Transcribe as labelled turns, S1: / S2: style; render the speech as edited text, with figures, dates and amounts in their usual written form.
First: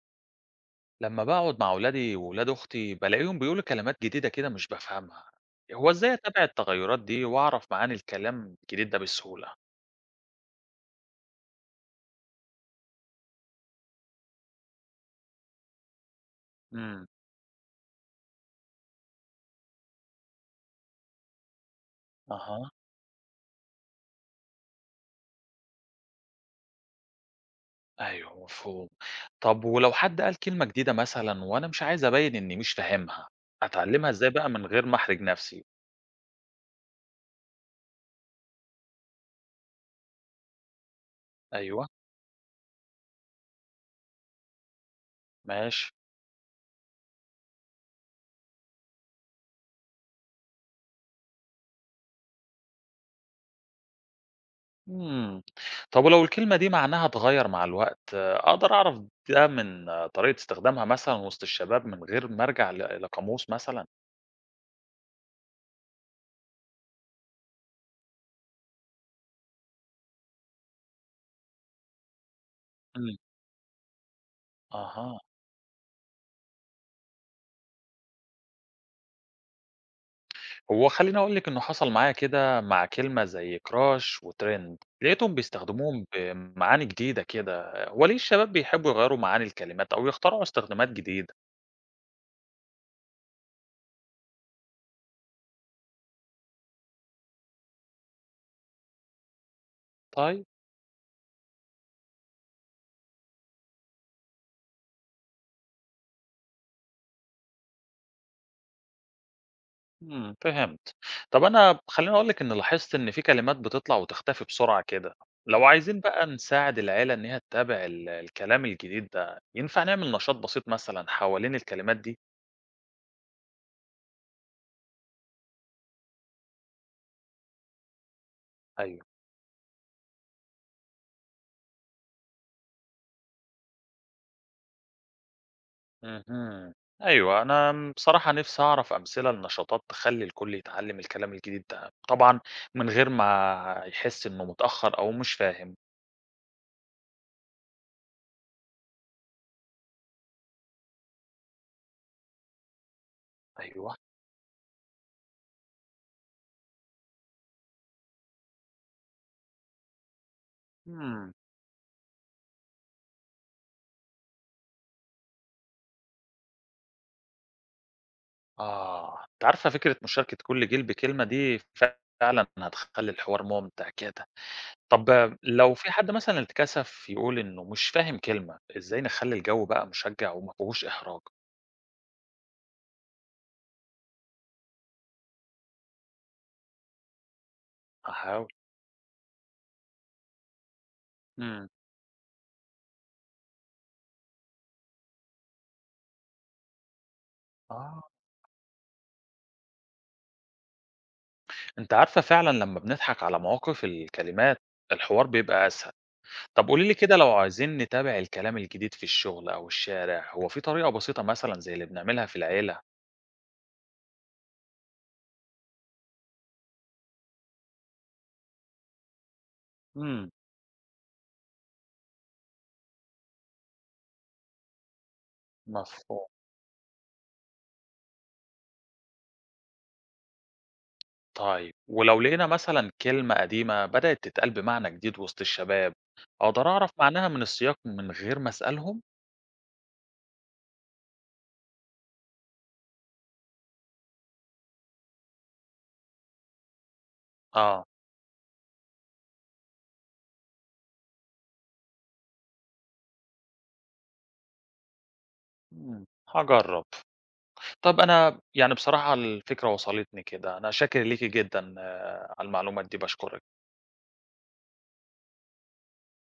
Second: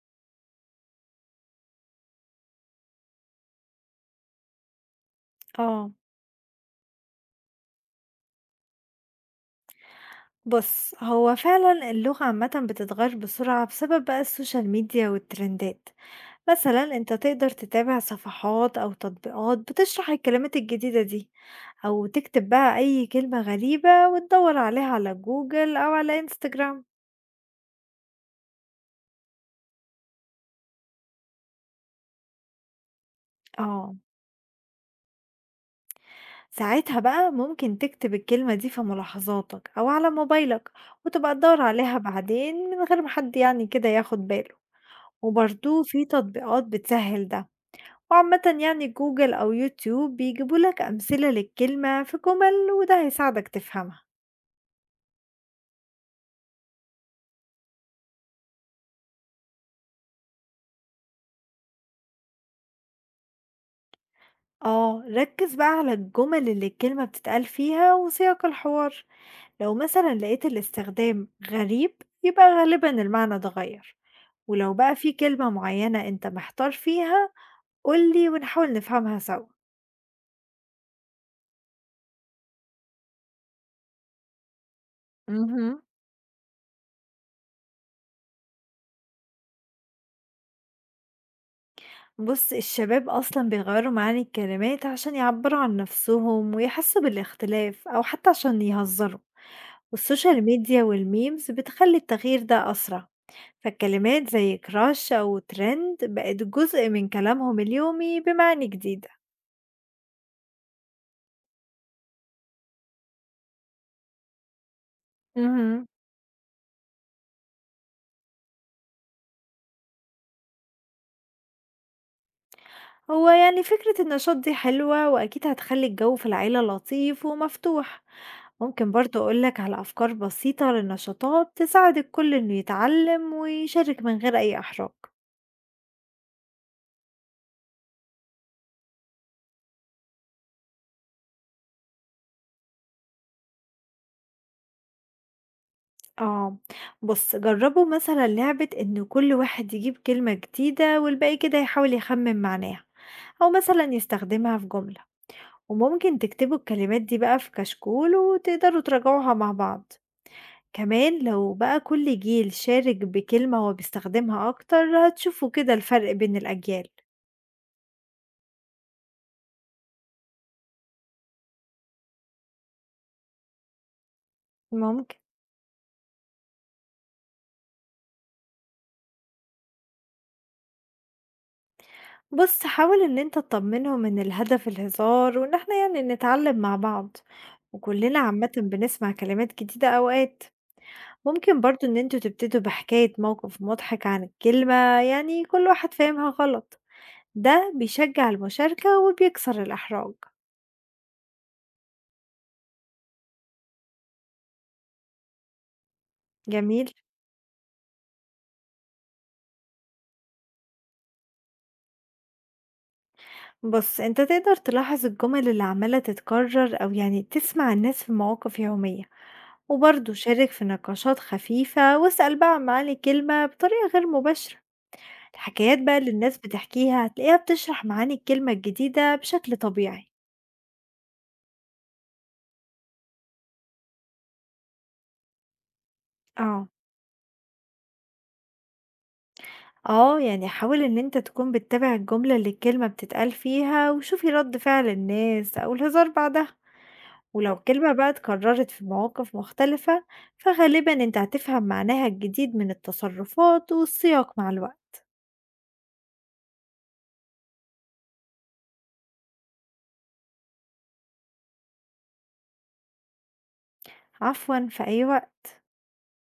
S1: لمّا باقعد مع ولادي وولاد أختي، بالاقيهم بيقولوا كلمات جديدة كده مش بافهمها، هو
S2: آه،
S1: إزاي أتابع التغيرات دي وأعرف معاني الكلام الجديد ده بسهولة؟
S2: بُص، هو فعلًا اللغة عامةً بتتغيّر بسرعة بسبب بقى السوشيال ميديا والترندات، مثلًا
S1: إمم،
S2: أنت تقدر تتابع صفحات أو تطبيقات بتشرح الكلمات الجديدة دي، أو تكتب
S1: أها،
S2: بقى أي كلمة غريبة وتدوّر عليها على جوجل أو على إنستجرام.
S1: أيوه مفهوم. طب ولو حد قال كلمة جديدة مثلًا وأنا مش عايز أبيّن إني مش فاهمها،
S2: آه،
S1: أتعلمها إزاي بقى من غير ما أحرج نفسي؟
S2: ساعتها بقى ممكن تكتب الكلمة دي في ملاحظاتك أو على موبايلك وتبقى تدوّر
S1: أيوه،
S2: عليها بعدين من غير ما حد يعني كده ياخد باله، وبرضه
S1: ماشي.
S2: في تطبيقات بتسهّل ده. وعامة يعني جوجل أو يوتيوب بيجيبوا لك أمثلة للكلمة في جمل وده هيساعدك تفهمها.
S1: إمم، طب ولو الكلمة دي معناها اتغيّر مع الوقت، أقدر أعرف ده من طريقة استخدامها مثلًا وسط الشباب من غير ما أرجع ل لقاموس مثلًا؟
S2: اه ركز بقى على الجمل اللي الكلمة بتتقال فيها وسياق الحوار. لو مثلا لقيت الاستخدام غريب يبقى غالبا
S1: إمم،
S2: المعنى اتغير. ولو بقى في
S1: أها.
S2: كلمة معينة انت محتار فيها قولي ونحاول نفهمها سوا.
S1: هو خلّيني أقول لِك إنه حصل معايا كده مع كلمة زي crush وtrend لقيتهم
S2: مهم.
S1: بيستخدموهم بمعاني جديدة كده، هو ليه الشباب بيحبّوا يغيّروا معاني الكلمات أو يخترعوا استخدامات جديدة؟
S2: بص الشباب أصلا بيغيروا معاني الكلمات عشان يعبروا عن نفسهم ويحسوا بالاختلاف أو حتى عشان يهزروا، والسوشيال
S1: طيب،
S2: ميديا والميمز بتخلي التغيير ده أسرع. فالكلمات زي كراش أو ترند بقت جزء من كلامهم اليومي بمعاني جديدة.
S1: إمم، فهمت. طَب أنا خلّيني أقول لِك إني لاحظت إن في كلمات بتطلع وتختفي بسرعة كده، لو
S2: مهم.
S1: عايزين بقى نساعد العيلة إن هي تتابع ال الكلام الجديد ده، ينفع نعمل نشاط بسيط مثلًا حوالين الكلمات دي؟
S2: هو يعني فكرة النشاط دي حلوة وأكيد هتخلي الجو في العيلة لطيف ومفتوح. ممكن
S1: أيوه.
S2: برضه أقولك على أفكار بسيطة للنشاطات تساعد الكل إنه يتعلم ويشارك من غير أي إحراج.
S1: اهم. أيوه، أنا بصراحة نِفْسي أعرف أمثلة لنشاطات تخلّي الكل يتعلّم الكلام الجديد ده، طبعًا من غير ما يحس إنه متأخّر أو مش فاهم.
S2: آه، بُص جرّبوا مثلًا لعبة إن كل واحد يجيب كلمة جديدة والباقي كده يحاول يخمّن معناها، أو مثلًا
S1: أيوه،
S2: يستخدمها في جملة، وممكن تكتبوا الكلمات دي بقى في كشكول وتقدروا تراجعوها مع بعض، كمان
S1: إمم،
S2: لو بقى كل جيل شارك بكلمة هو بيستخدمها أكتر هتشوفوا كده الفرق بين الأجيال.
S1: أنتِ عارفة فكرة مشاركة كل جيل بكلمة دي فعلًا هتخلّي الحوار ممتع كده. طَب
S2: ممكن.
S1: لو في حد مثلًا اتكسف يقول إنه مش فاهم كلمة، إزاي نخلّي الجو بقى مشجّع وما فيهوش إحراج؟
S2: بُص حاول إن أنت تطمنهم إن الهدف الهزار وإن إحنا يعني نتعلم مع بعض، وكلنا
S1: هاحاول.
S2: عامةً بنسمع كلمات جديدة أوقات. ممكن
S1: إمم.
S2: برضه إن أنتم تبتدوا بحكاية موقف مضحك عن الكلمة يعني كل واحد فاهمها غلط. ده
S1: آه.
S2: بيشجع المشاركة وبيكسر الإحراج.
S1: أنتِ عارفة فعلًا لمّا بنضحك على مواقف الكلمات، الحوار بيبقى أسهل. طب قولي
S2: جميل.
S1: لي كده لو عايزين نتابع الكلام الجديد في الشغل أو الشارع، هو في طريقة بسيطة مثلًا زي اللي بنعملها في العيلة؟
S2: بص أنت تقدر تلاحظ الجمل اللي عمالة تتكرر أو يعني تسمع الناس في مواقف يومية، وبرضه
S1: امم،
S2: شارك في نقاشات خفيفة واسأل بقى عن معاني الكلمة بطريقة غير مباشرة. الحكايات بقى اللي
S1: مفهوم.
S2: الناس بتحكيها هتلاقيها بتشرح معاني الكلمة الجديدة بشكل طبيعي.
S1: طيب، ولو لقينا مثلًا كلمة قديمة بدأت تتقال بمعنى جديد وسط الشباب، أقدر
S2: اه
S1: أعرف معناها من السياق من غير ما أسألهم؟
S2: آه، يعني حاول إن أنت تكون بتتابع الجملة اللي الكلمة بتتقال فيها وشوفي رد فعل الناس أو الهزار بعدها. ولو
S1: آه،
S2: الكلمة بقى اتكررت في مواقف مختلفة فغالبا أنت هتفهم معناها الجديد من التصرفات والسياق مع الوقت.
S1: امم. هاجرب. طب أنا يعني بصراحة الفكرة وصلتني كده، أنا شاكر ليكِ جدًا على المعلومات دي، باشكرِك.
S2: عفوا، في أي وقت.